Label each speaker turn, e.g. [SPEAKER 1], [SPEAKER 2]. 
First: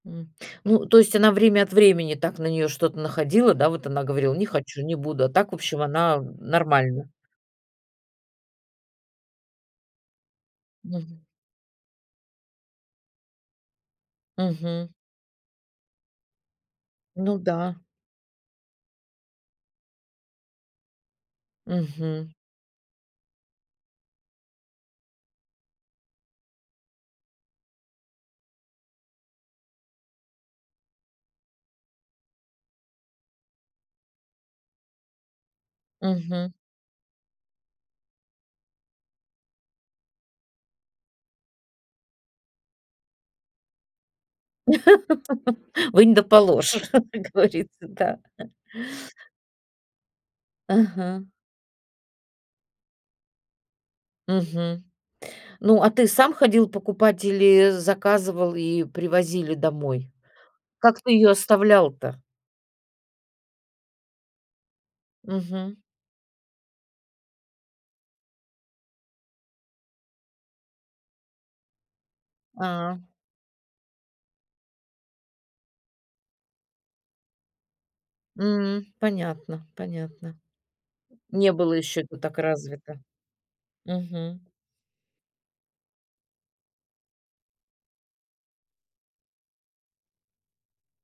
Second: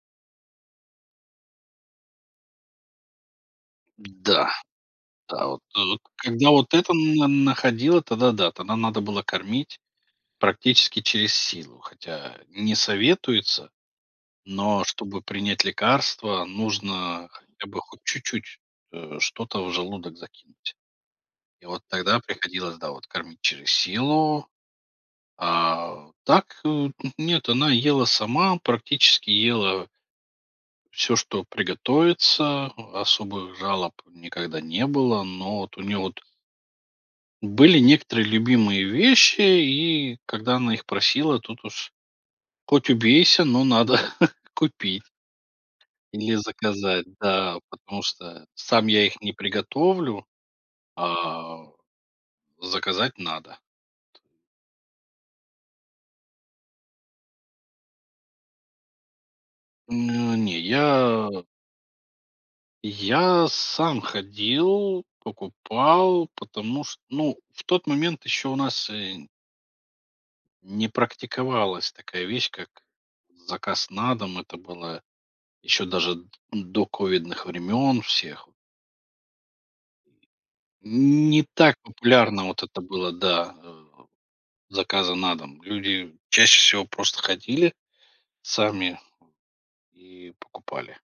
[SPEAKER 1] М. Ну, то есть она время от времени, так на нее что-то находила, да? Вот она говорила: "Не
[SPEAKER 2] Да.
[SPEAKER 1] хочу, не буду", а
[SPEAKER 2] Да
[SPEAKER 1] так, в
[SPEAKER 2] вот
[SPEAKER 1] общем,
[SPEAKER 2] так,
[SPEAKER 1] она, м,
[SPEAKER 2] когда вот это
[SPEAKER 1] нормально.
[SPEAKER 2] н на находила, тогда да, тогда надо было кормить, практически,
[SPEAKER 1] Мгм.
[SPEAKER 2] через силу. Хотя не советуется, но
[SPEAKER 1] Мгм.
[SPEAKER 2] чтобы принять лекарство нужно
[SPEAKER 1] Ну
[SPEAKER 2] хотя бы
[SPEAKER 1] да.
[SPEAKER 2] хоть чуть-чуть, э, что-то в желудок закинуть и вот тогда
[SPEAKER 1] Мгм.
[SPEAKER 2] приходилось, да, вот кормить через силу. А так, э, т нет она ела сама, практически ела всё, что приготовится, особых жалоб никогда не было. Но вот, у нее вот
[SPEAKER 1] Мгм.
[SPEAKER 2] Были некоторые любимые вещи и когда она их просила тут уж, хоть убейся, но надо купить
[SPEAKER 1] Вынь да
[SPEAKER 2] или
[SPEAKER 1] положь, как
[SPEAKER 2] заказать, да,
[SPEAKER 1] говорится,
[SPEAKER 2] потому
[SPEAKER 1] да.
[SPEAKER 2] что сам я их не приготовлю,
[SPEAKER 1] Ага.
[SPEAKER 2] а, заказать надо.
[SPEAKER 1] Мгм. Ну, а, ты сам ходил покупать или заказывал и привозили домой?
[SPEAKER 2] Ну, не
[SPEAKER 1] Как ты её
[SPEAKER 2] я.
[SPEAKER 1] оставлял-то?
[SPEAKER 2] Я сам ходил,
[SPEAKER 1] Мгм.
[SPEAKER 2] покупал, потому что, ну, в тот момент еще у нас, э не практиковалась такая вещь, как
[SPEAKER 1] А.
[SPEAKER 2] заказ на дом. Это было еще даже д до ковидных времен всех.
[SPEAKER 1] М. Понятно понятно.
[SPEAKER 2] Не
[SPEAKER 1] Не было
[SPEAKER 2] так
[SPEAKER 1] ещё это так
[SPEAKER 2] популярно вот это
[SPEAKER 1] развито.
[SPEAKER 2] было, да, э,
[SPEAKER 1] Мгм.
[SPEAKER 2] заказа на дом. Люди чаще всего просто ходили сами и покупали.